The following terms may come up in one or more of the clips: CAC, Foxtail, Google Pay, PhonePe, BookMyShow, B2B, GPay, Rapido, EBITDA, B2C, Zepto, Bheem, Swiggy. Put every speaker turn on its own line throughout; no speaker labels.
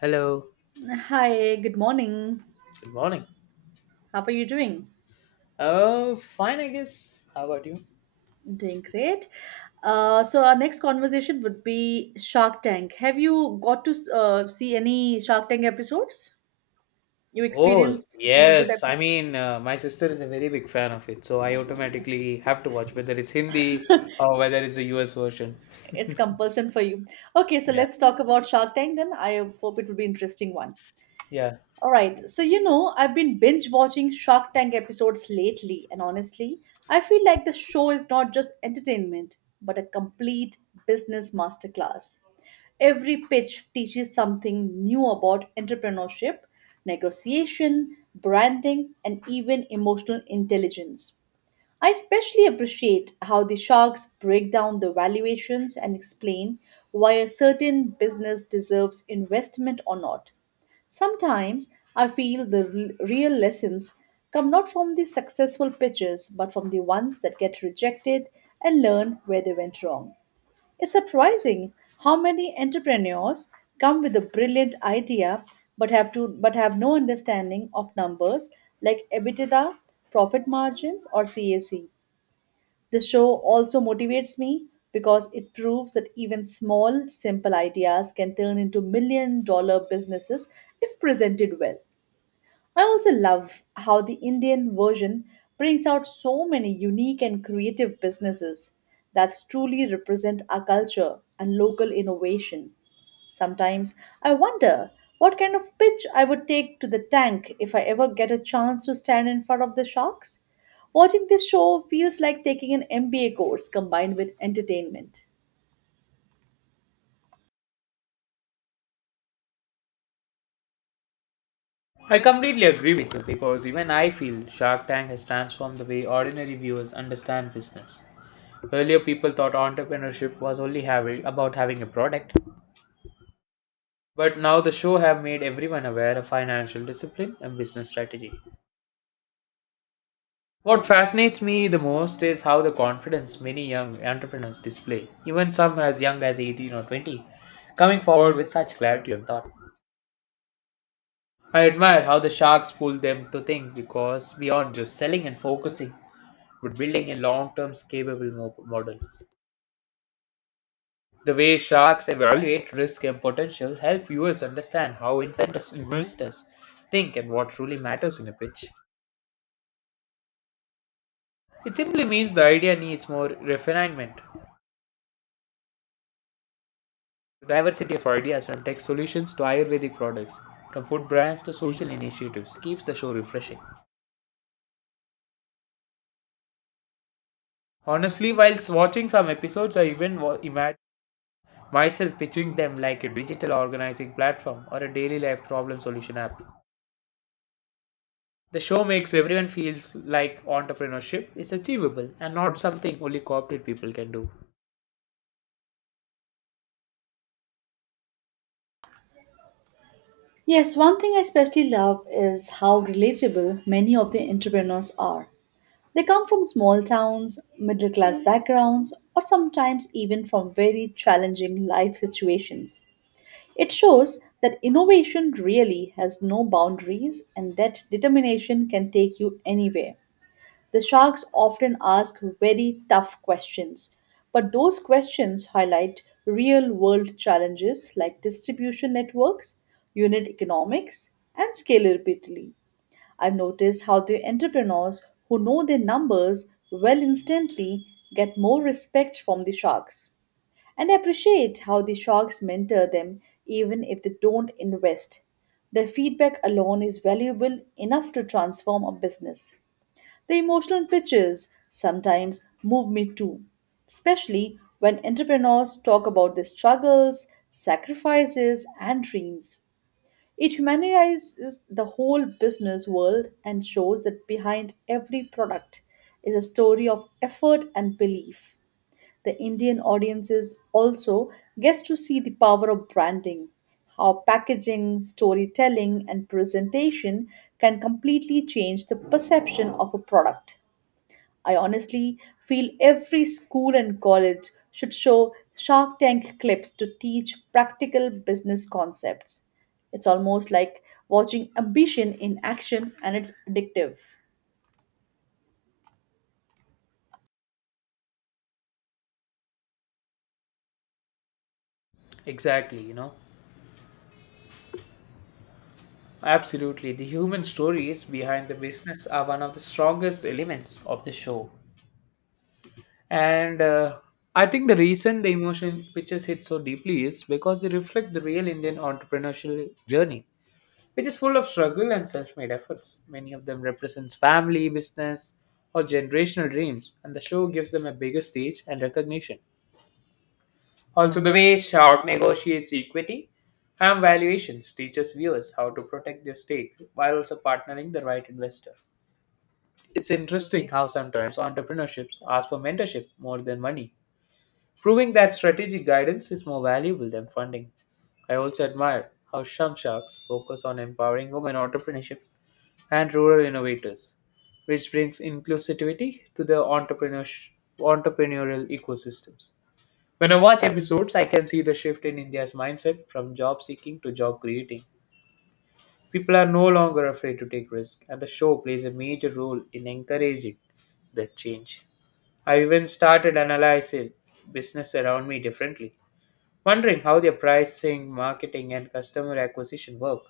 Hello.
Hi, good morning.
Good morning.
How are you doing?
Oh, fine, I guess. How about you?
Doing great. So our next conversation would be Shark Tank. Have you got to see any Shark Tank episodes? You
Oh,
experienced any good
yes.
episodes?
My sister is a very big fan of it, so I automatically have to watch whether it's Hindi or whether it's the US version.
It's compulsion for you. Okay, so
Yeah.
let's talk about Shark Tank then. I hope it will be interesting one.
Yeah.
All right. So, you know, I've been binge watching Shark Tank episodes lately, and honestly, I feel like the show is not just entertainment, but a complete business masterclass. Every pitch teaches something new about entrepreneurship, negotiation, branding, and even emotional intelligence. I especially appreciate how the sharks break down the valuations and explain why a certain business deserves investment or not. Sometimes I feel the real lessons come not from the successful pitches but from the ones that get rejected and learn where they went wrong. It's surprising how many entrepreneurs come with a brilliant idea but have no understanding of numbers like EBITDA, profit margins or CAC. The show also motivates me because it proves that even small, simple ideas can turn into $1 million businesses if presented well. I also love how the Indian version brings out so many unique and creative businesses that truly represent our culture and local innovation. Sometimes I wonder what kind of pitch I would take to the tank if I ever get a chance to stand in front of the sharks. Watching this show feels like taking an MBA course combined with entertainment.
I completely agree with you because even I feel Shark Tank has transformed the way ordinary viewers understand business. Earlier, people thought entrepreneurship was only about having a product, but now the show have made everyone aware of financial discipline and business strategy. What fascinates me the most is how the confidence many young entrepreneurs display, even some as young as 18 or 20, coming forward with such clarity of thought. I admire how the sharks pull them to think because beyond just selling and focusing, but building a long term scalable model. The way sharks evaluate risk and potential help viewers understand how inventors investors think and what truly matters in a pitch. It simply means the idea needs more refinement. The diversity of ideas from tech solutions to Ayurvedic products, from food brands to social initiatives, keeps the show refreshing. Honestly, whilst watching some episodes, I even imagine myself pitching them like a digital organizing platform or a daily life problem solution app. The show makes everyone feels like entrepreneurship is achievable and not something only corporate people can do.
Yes, one thing I especially love is how relatable many of the entrepreneurs are. They come from small towns, middle class backgrounds, or sometimes even from very challenging life situations. It shows that innovation really has no boundaries and that determination can take you anywhere. The sharks often ask very tough questions, but those questions highlight real world challenges like distribution networks, unit economics, and scalability. I've noticed how the entrepreneurs who know their numbers well instantly get more respect from the sharks. And I appreciate how the sharks mentor them even if they don't invest. Their feedback alone is valuable enough to transform a business. The emotional pitches sometimes move me too, especially when entrepreneurs talk about their struggles, sacrifices, and dreams. It humanizes the whole business world and shows that behind every product is a story of effort and belief. The Indian audiences also gets to see the power of branding, how packaging, storytelling and presentation can completely change the perception of a product. I honestly feel every school and college should show Shark Tank clips to teach practical business concepts. It's almost like watching ambition in action and it's addictive.
Exactly. Absolutely. The human stories behind the business are one of the strongest elements of the show. And I think the reason the emotion pictures hit so deeply is because they reflect the real Indian entrepreneurial journey, which is full of struggle and self-made efforts. Many of them represents family, business, or generational dreams, and the show gives them a bigger stage and recognition. Also, the way Sharp negotiates equity and valuations teaches viewers how to protect their stake while also partnering the right investor. It's interesting how sometimes entrepreneurships ask for mentorship more than money proving that strategic guidance is more valuable than funding. I also admire how Shamshak's focus on empowering women entrepreneurship and rural innovators, which brings inclusivity to the entrepreneurial ecosystems. When I watch episodes, I can see the shift in India's mindset from job seeking to job creating. People are no longer afraid to take risks, and the show plays a major role in encouraging that change. I even started analyzing business around me differently wondering how their pricing, marketing, and customer acquisition work.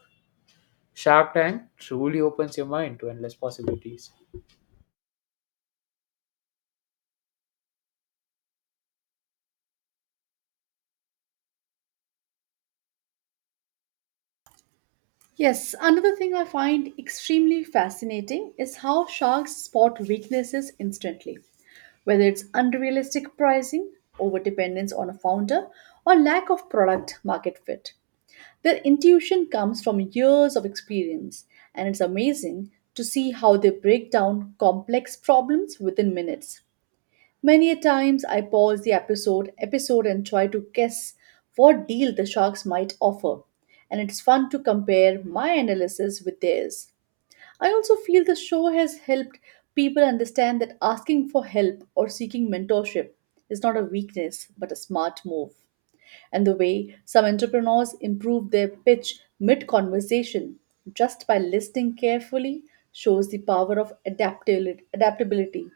Shark Tank truly opens your mind to endless possibilities.
Yes, another thing I find extremely fascinating is how sharks spot weaknesses instantly. Whether it's unrealistic pricing, overdependence on a founder, or lack of product market fit, their intuition comes from years of experience, and it's amazing to see how they break down complex problems within minutes. Many a times I pause the episode and try to guess what deal the sharks might offer, and it's fun to compare my analysis with theirs. I also feel the show has helped people understand that asking for help or seeking mentorship is not a weakness but a smart move, and the way some entrepreneurs improve their pitch mid conversation just by listening carefully shows the power of adaptability.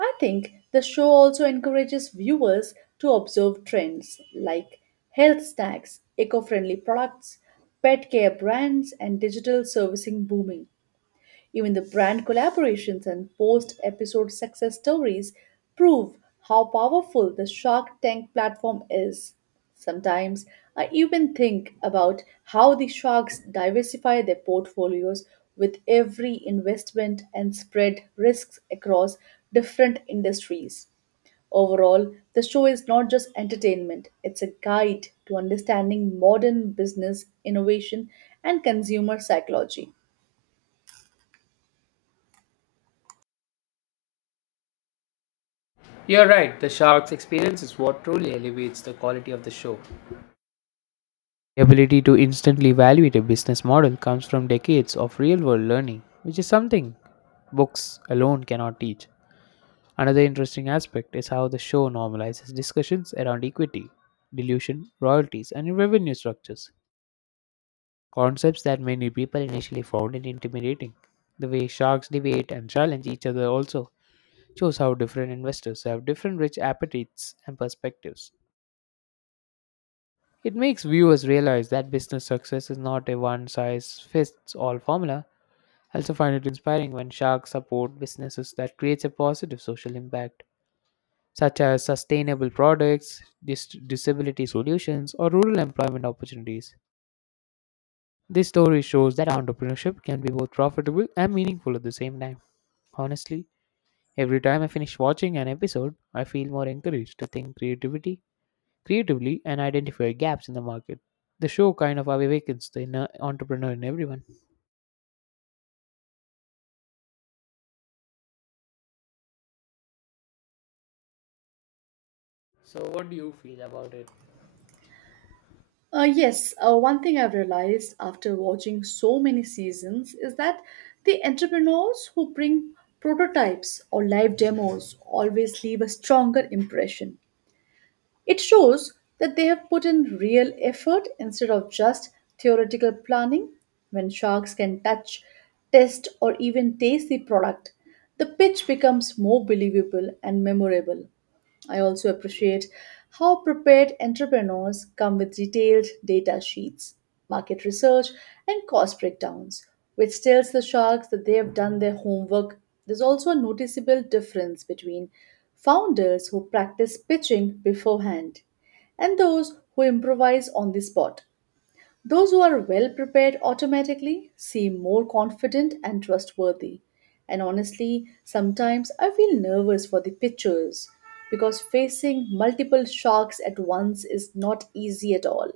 I think the show also encourages viewers to observe trends like health snacks, eco friendly products, pet care brands, and digital servicing booming. Even the brand collaborations and post episode success stories prove how powerful the Shark Tank platform is. Sometimes I even think about how the sharks diversify their portfolios with every investment and spread risks across different industries. Overall, the show is not just entertainment, it's a guide to understanding modern business, innovation, and consumer psychology.
You're right, the Shark's experience is what truly elevates the quality of the show. The ability to instantly evaluate a business model comes from decades of real world learning, which is something books alone cannot teach. Another interesting aspect is how the show normalizes discussions around equity, dilution, royalties, and revenue structures. Concepts that many people initially found it intimidating. The way sharks debate and challenge each other also shows how different investors have different rich appetites and perspectives. It makes viewers realize that business success is not a one size fits all formula. I also find it inspiring when sharks support businesses that creates a positive social impact, such as sustainable products, disability solutions, or rural employment opportunities. This story shows that entrepreneurship can be both profitable and meaningful at the same time. Honestly, every time I finish watching an episode, I feel more encouraged to think creatively and identify gaps in the market. The show kind of awakens the inner entrepreneur in everyone. So, what do you feel about it?
Yes, one thing I've realized after watching so many seasons is that the entrepreneurs who bring prototypes or live demos always leave a stronger impression. It shows that they have put in real effort instead of just theoretical planning. When sharks can touch, test, or even taste the product, the pitch becomes more believable and memorable. I also appreciate how prepared entrepreneurs come with detailed data sheets, market research, and cost breakdowns, which tells the sharks that they have done their homework. There's also a noticeable difference between founders who practice pitching beforehand and those who improvise on the spot. Those who are well prepared automatically seem more confident and trustworthy. And honestly, sometimes I feel nervous for the pitchers because facing multiple sharks at once is not easy at all.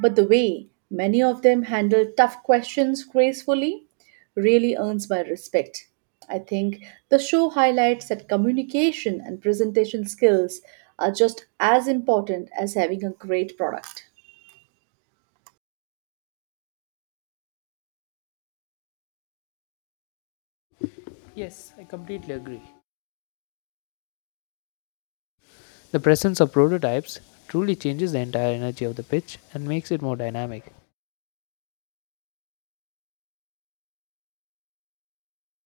But the way many of them handle tough questions gracefully really earns my respect. I think the show highlights that communication and presentation skills are just as important as having a great product.
Yes, I completely agree. The presence of prototypes truly changes the entire energy of the pitch and makes it more dynamic.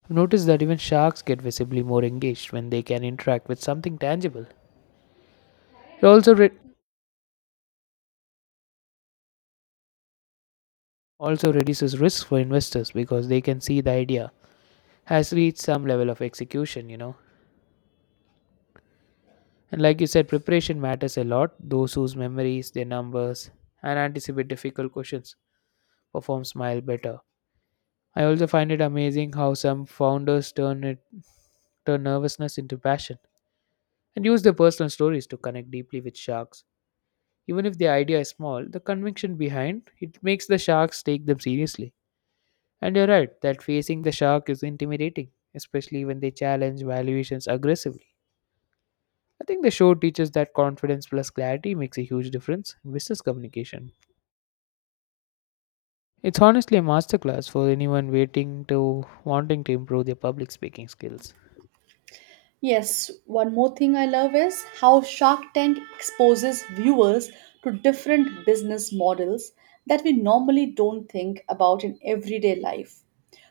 I've noticed that even sharks get visibly more engaged when they can interact with something tangible. It also reduces risk for investors because they can see the idea has reached some level of execution. And like you said, preparation matters a lot. Those whose memories, their numbers, and anticipate difficult questions perform smile better. I also find it amazing how some founders turn nervousness into passion and use their personal stories to connect deeply with sharks. Even if the idea is small, the conviction behind it makes the sharks take them seriously. And you're right that facing the shark is intimidating, especially when they challenge valuations aggressively. I think the show teaches that confidence plus clarity makes a huge difference in business communication. It's honestly a masterclass for anyone waiting to wanting to improve their public speaking skills.
Yes, one more thing I love is how Shark Tank exposes viewers to different business models that we normally don't think about in everyday life.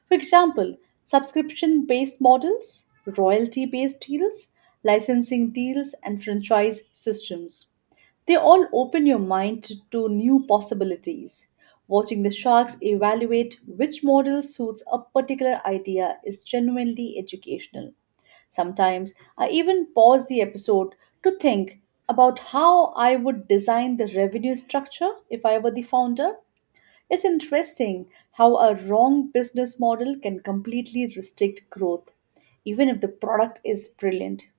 For example, subscription based models, royalty based deals, licensing deals, and franchise systems. They all open your mind to new possibilities. Watching the sharks evaluate which model suits a particular idea is genuinely educational. Sometimes I even pause the episode to think about how I would design the revenue structure if I were the founder. It's interesting how a wrong business model can completely restrict growth, even if the product is brilliant.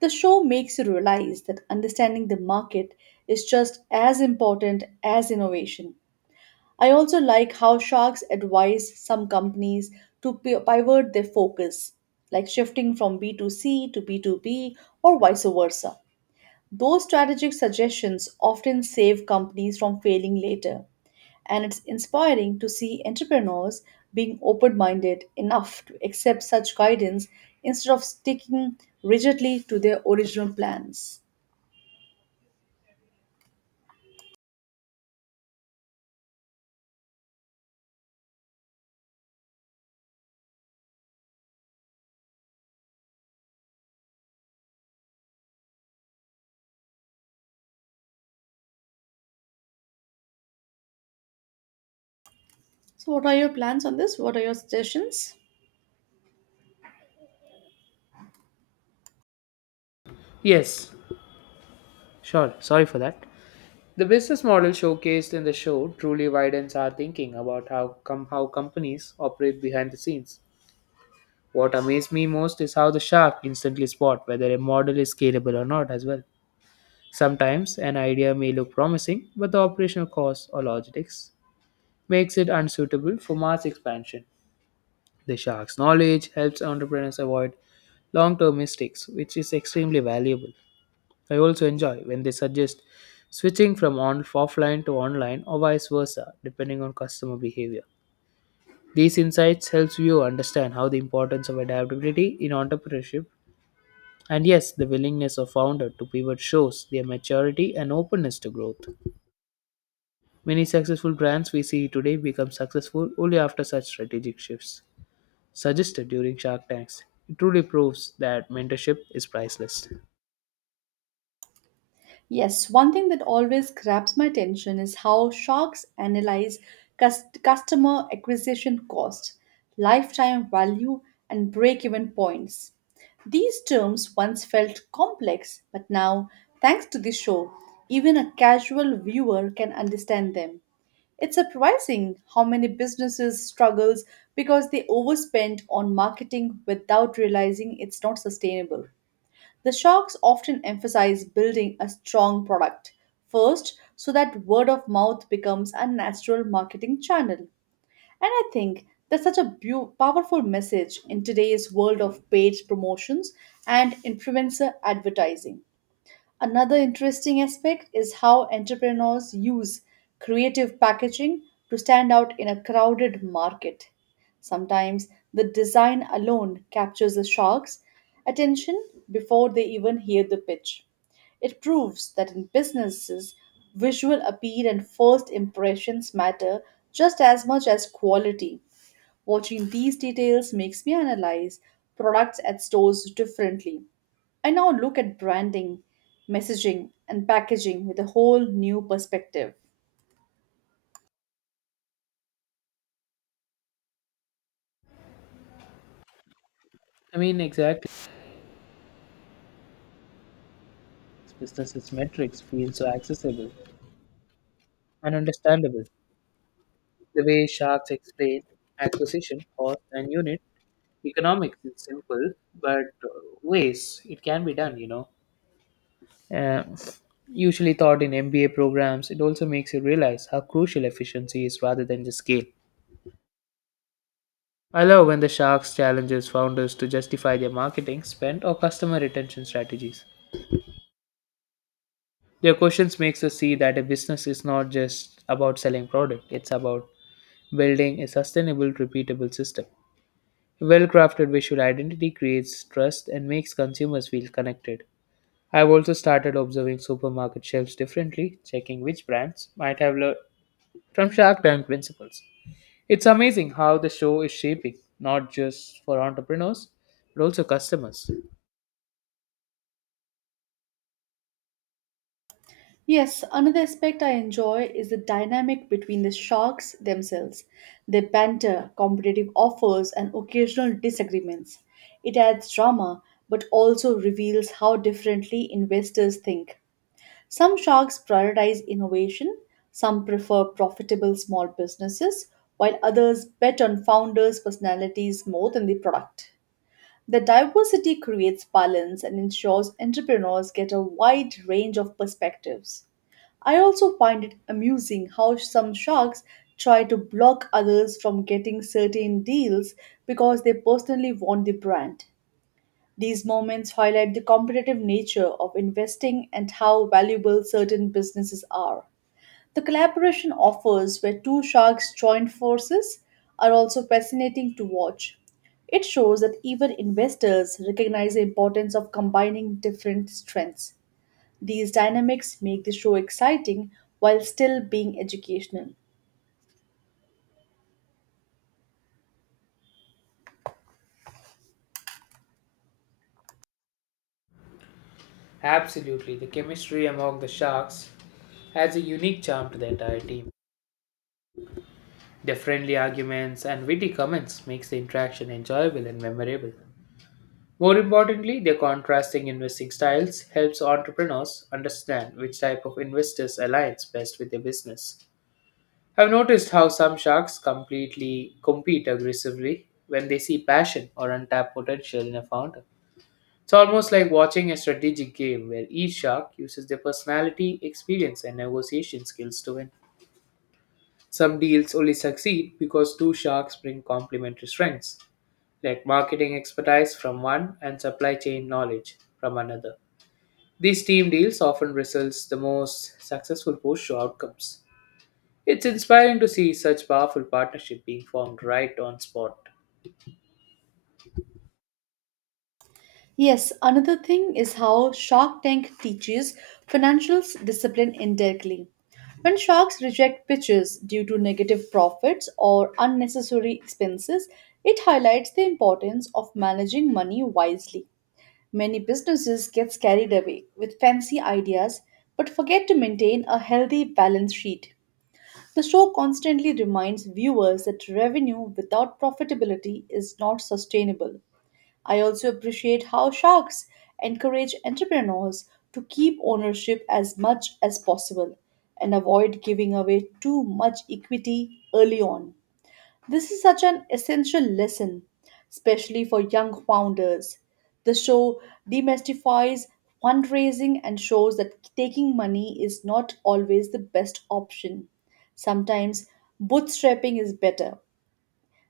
The show makes you realize that understanding the market is just as important as innovation. I also like how sharks advise some companies to pivot their focus, like shifting from B2C to B2B or vice versa. Those strategic suggestions often save companies from failing later, and it's inspiring to see entrepreneurs being open minded enough to accept such guidance instead of sticking rigidly to their original plans. So, what are your plans on this? What are your suggestions?
Yes, sure. Sorry for that. The business model showcased in the show truly widens our thinking about how companies operate behind the scenes. What amazed me most is how the shark instantly spot whether a model is scalable or not as well. Sometimes an idea may look promising, but the operational costs or logistics makes it unsuitable for mass expansion. The shark's knowledge helps entrepreneurs avoid long term mistakes, which is extremely valuable. I also enjoy when they suggest switching from offline to online or vice versa, depending on customer behavior. These insights helps you understand how the importance of adaptability in entrepreneurship and yes, the willingness of founder to pivot shows their maturity and openness to growth. Many successful brands we see today become successful only after such strategic shifts suggested during Shark Tanks. It truly proves that mentorship is priceless.
Yes, one thing that always grabs my attention is how sharks analyze customer acquisition cost, lifetime value, and break even points. These terms once felt complex, but now, thanks to this show, even a casual viewer can understand them. It's surprising how many businesses struggles because they overspend on marketing without realizing it's not sustainable. The sharks often emphasize building a strong product first so that word of mouth becomes a natural marketing channel. And I think that's such a powerful message in today's world of paid promotions and influencer advertising. Another interesting aspect is how entrepreneurs use creative packaging to stand out in a crowded market. Sometimes the design alone captures the shark's attention before they even hear the pitch. It proves that in businesses, visual appeal and first impressions matter just as much as quality. Watching these details makes me analyze products at stores differently. I now look at branding, messaging, and packaging with a whole new perspective.
I mean, exactly. Businesses' metrics feel so accessible and understandable. The way sharks explain acquisition, cost, and unit economics is simple, but uh, ways it can be done, Uh, Usually taught in MBA programs, it also makes you realize how crucial efficiency is rather than just scale. I love when the Sharks challenges founders to justify their marketing, spend, or customer retention strategies. Their questions makes us see that a business is not just about selling product, it's about building a sustainable, repeatable system. Well-crafted visual identity creates trust and makes consumers feel connected. I've also started observing supermarket shelves differently, checking which brands might have learned from Shark Tank principles. It's amazing how the show is shaping, not just for entrepreneurs, but also customers.
Yes, another aspect I enjoy is the dynamic between the sharks themselves. Their banter, competitive offers, and occasional disagreements. It adds drama but also reveals how differently investors think. Some sharks prioritize innovation, some prefer profitable small businesses, while others bet on founders' personalities more than the product. The diversity creates balance and ensures entrepreneurs get a wide range of perspectives. I also find it amusing how some sharks try to block others from getting certain deals because they personally want the brand. These moments highlight the competitive nature of investing and how valuable certain businesses are. The collaboration offers where two sharks join forces are also fascinating to watch. It shows that even investors recognize the importance of combining different strengths. These dynamics make the show exciting while still being educational.
Absolutely, the chemistry among the sharks adds a unique charm to the entire team. Their friendly arguments and witty comments makes the interaction enjoyable and memorable. More importantly, their contrasting investing styles helps entrepreneurs understand which type of investors aligns best with their business. I've noticed how some sharks completely compete aggressively when they see passion or untapped potential in a founder. It's almost like watching a strategic game where each shark uses their personality, experience, and negotiation skills to win. Some deals only succeed because two sharks bring complementary strengths, like marketing expertise from one and supply chain knowledge from another. These team deals often results the most successful push to outcomes. It's inspiring to see such powerful partnership being formed right on spot.
Yes, another thing is how Shark Tank teaches financial discipline indirectly. When sharks reject pitches due to negative profits or unnecessary expenses, it highlights the importance of managing money wisely. Many businesses get carried away with fancy ideas but forget to maintain a healthy balance sheet. The show constantly reminds viewers that revenue without profitability is not sustainable. I also appreciate how sharks encourage entrepreneurs to keep ownership as much as possible and avoid giving away too much equity early on. This is such an essential lesson, especially for young founders. The show demystifies fundraising and shows that taking money is not always the best option. Sometimes bootstrapping is better.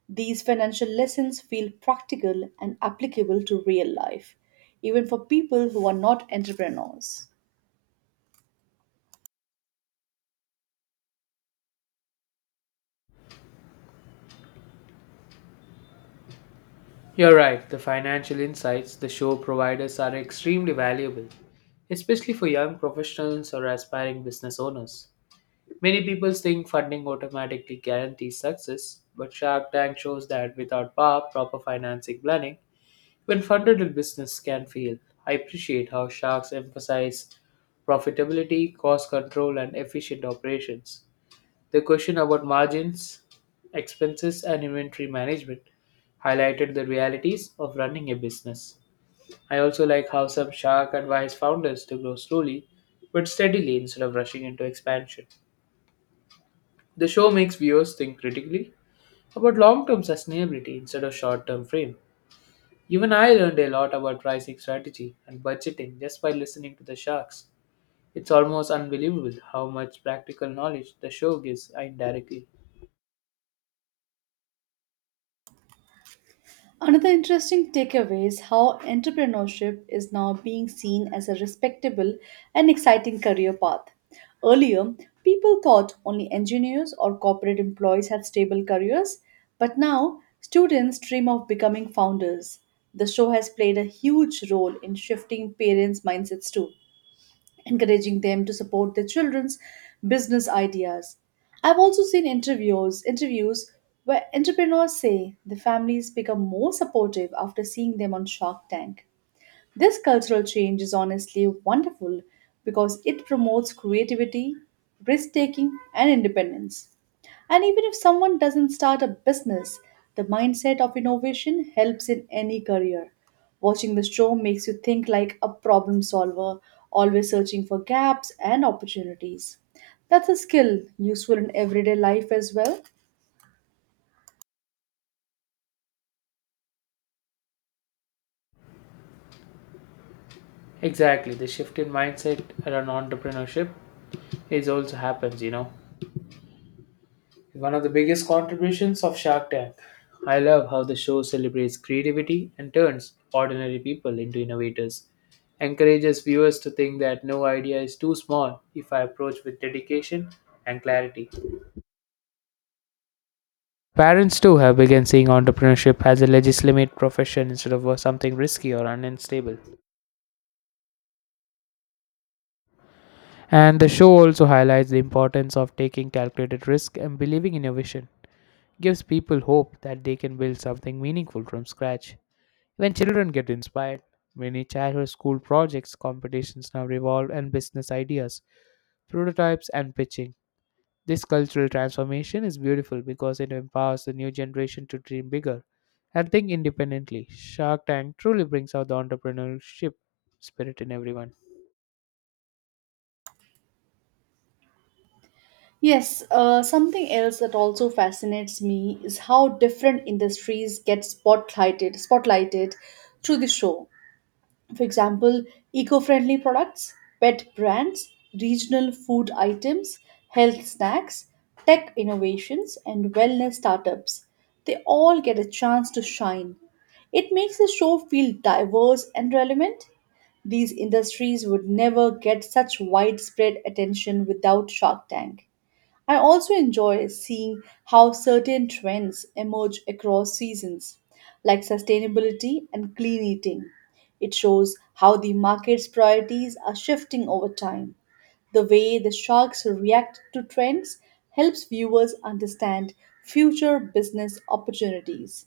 These financial lessons feel practical and applicable to real life, even for people who are not entrepreneurs.
You're right, the financial insights the show providers are extremely valuable, especially for young professionals or aspiring business owners. Many people think funding automatically guarantees success, but Shark Tank shows that without proper financing planning, when funded, a business can fail. I appreciate how sharks emphasize profitability, cost control, and efficient operations. The question about margins, expenses, and inventory management highlighted the realities of running a business. I also like how some shark advise founders to grow slowly but steadily instead of rushing into expansion. The show makes viewers think critically about long term sustainability instead of short term frames. Even I learned a lot about pricing strategy and budgeting just by listening to the sharks. It's almost unbelievable how much practical knowledge the show gives indirectly.
Another interesting takeaway is how entrepreneurship is now being seen as a respectable and exciting career path. Earlier, people thought only engineers or corporate employees had stable careers, but now students dream of becoming founders. The show has played a huge role in shifting parents' mindsets too, encouraging them to support their children's business ideas. I've also seen interviews where entrepreneurs say the families become more supportive after seeing them on Shark Tank. This cultural change is honestly wonderful because it promotes creativity, risk taking, and independence. And even if someone doesn't start a business, the mindset of innovation helps in any career. Watching the show makes you think like a problem solver, always searching for gaps and opportunities. That's a skill useful in everyday life as well.
Exactly, the shift in mindset around entrepreneurship is also happens. One of the biggest contributions of Shark Tank. I love how the show celebrates creativity and turns ordinary people into innovators. Encourages viewers to think that no idea is too small if I approach with dedication and clarity. Parents too have begun seeing entrepreneurship as a legitimate profession instead of something risky or unstable. And the show also highlights the importance of taking calculated risk and believing in your vision. Gives people hope that they can build something meaningful from scratch. When children get inspired, many childhood school projects, competitions now revolve and business ideas, prototypes and pitching. This cultural transformation is beautiful because it empowers the new generation to dream bigger and think independently. Shark Tank truly brings out the entrepreneurship spirit in everyone.
Yes, something else that also fascinates me is how different industries get spotlighted through the show. For example, eco-friendly products, pet brands, regional food items, health snacks, tech innovations, and wellness startups. They all get a chance to shine. It makes the show feel diverse and relevant. These industries would never get such widespread attention without Shark Tank. I also enjoy seeing how certain trends emerge across seasons, like sustainability and clean eating. It shows how the market's priorities are shifting over time. The way the sharks react to trends helps viewers understand future business opportunities.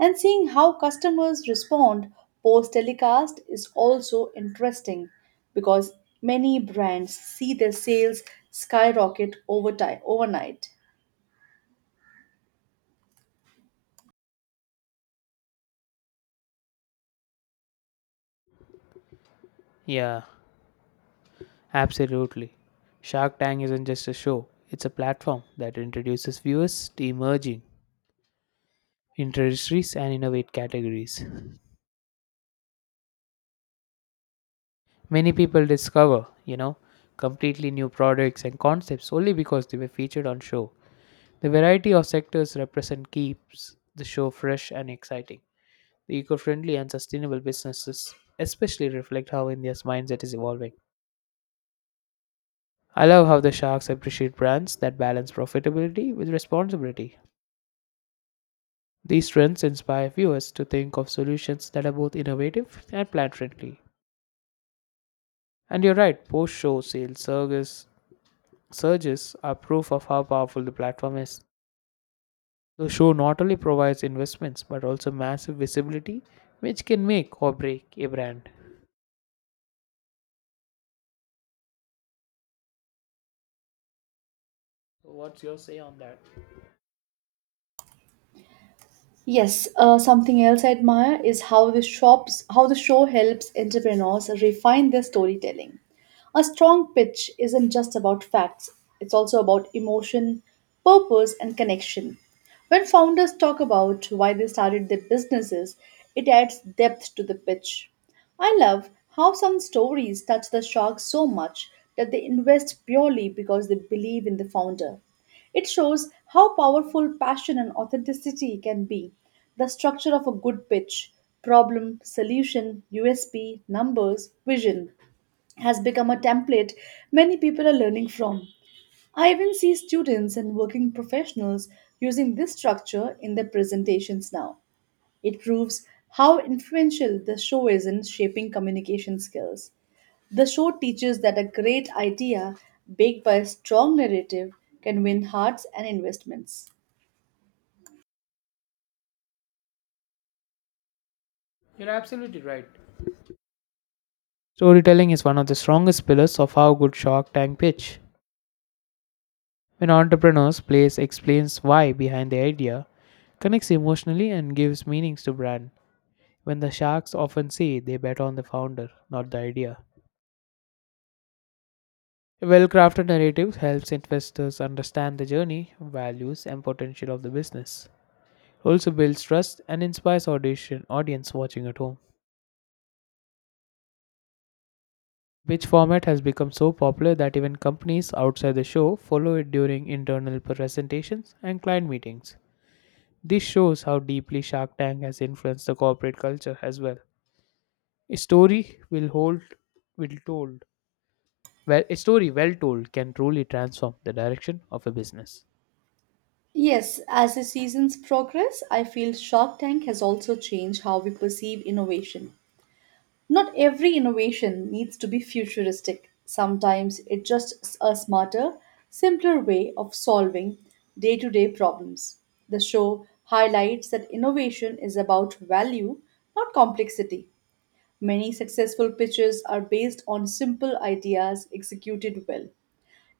And seeing how customers respond post telecast is also interesting because many brands see their sales skyrocket over time, overnight.
Yeah, absolutely. Shark Tank isn't just a show, it's a platform that introduces viewers to emerging industries and innovate categories. Many people completely new products and concepts only because they were featured on show. The variety of sectors represent keeps the show fresh and exciting. The eco friendly and sustainable businesses especially reflect how India's mindset is evolving. I love how the sharks appreciate brands that balance profitability with responsibility. These trends inspire viewers to think of solutions that are both innovative and planet friendly. And you're right, post show surges are proof of how powerful the platform is. The show not only provides investments but also massive visibility, which can make or break a brand. So what's your say on that?
Yes, something else I admire is how how the show helps entrepreneurs refine their storytelling. A strong pitch isn't just about facts, it's also about emotion, purpose, and connection. When founders talk about why they started their businesses, it adds depth to the pitch. I love how some stories touch the shark so much that they invest purely because they believe in the founder. It shows how powerful passion and authenticity can be. The structure of a good pitch, problem, solution, USP, numbers, vision, has become a template many people are learning from. I even see students and working professionals using this structure in their presentations now. It proves how influential the show is in shaping communication skills. The show teaches that a great idea backed by a strong narrative can win hearts and investments.
You're absolutely right. Storytelling is one of the strongest pillars of how good Shark Tank pitch. When entrepreneurs place explains why behind the idea, connects emotionally and gives meanings to brand. When the sharks often say they bet on the founder, not the idea. A well-crafted narrative helps investors understand the journey, values, and potential of the business. Also builds trust and inspires audition audience watching at home. Which format has become so popular that even companies outside the show follow it during internal presentations and client meetings. This shows how deeply Shark Tank has influenced the corporate culture as well. A story will hold will told well A story well told can truly transform the direction of a business.
Yes, as the seasons progress, I feel Shark Tank has also changed how we perceive innovation. Not every innovation needs to be futuristic. Sometimes it's just a smarter, simpler way of solving day to day problems. The show highlights that innovation is about value, not complexity. Many successful pitches are based on simple ideas executed well.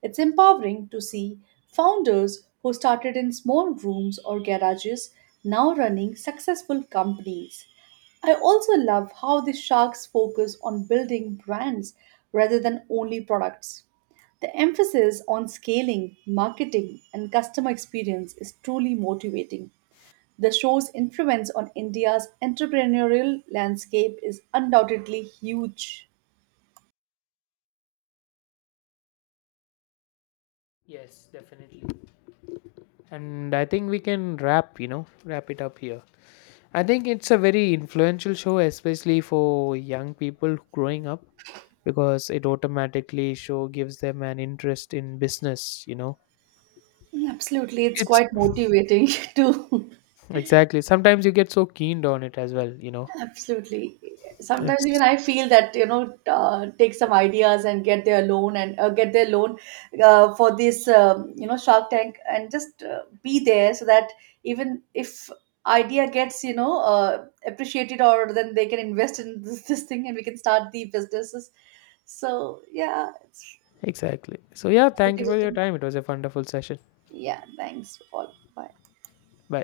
It's empowering to see founders who started in small rooms or garages now running successful companies. I also love how the sharks focus on building brands rather than only products. The emphasis on scaling, marketing, and customer experience is truly motivating. The show's influence on India's entrepreneurial landscape is undoubtedly huge.
Yes, definitely. And I think we can wrap it up here. I think it's a very influential show, especially for young people growing up, because it automatically show gives them an interest in business.
Absolutely, it's
It's
quite motivating too.
exactly Sometimes you get so keened on it as well you know
Absolutely. Sometimes even
it's
I feel that you know take some ideas and get their loan and get their loan for this you know Shark Tank and just be there so that even if idea gets you know appreciated or then they can invest in this, this thing and we can start the businesses. So yeah, it's
exactly So yeah, thank you for your
motivating.
time. It was a wonderful session.
Yeah, thanks all. Bye.
Bye.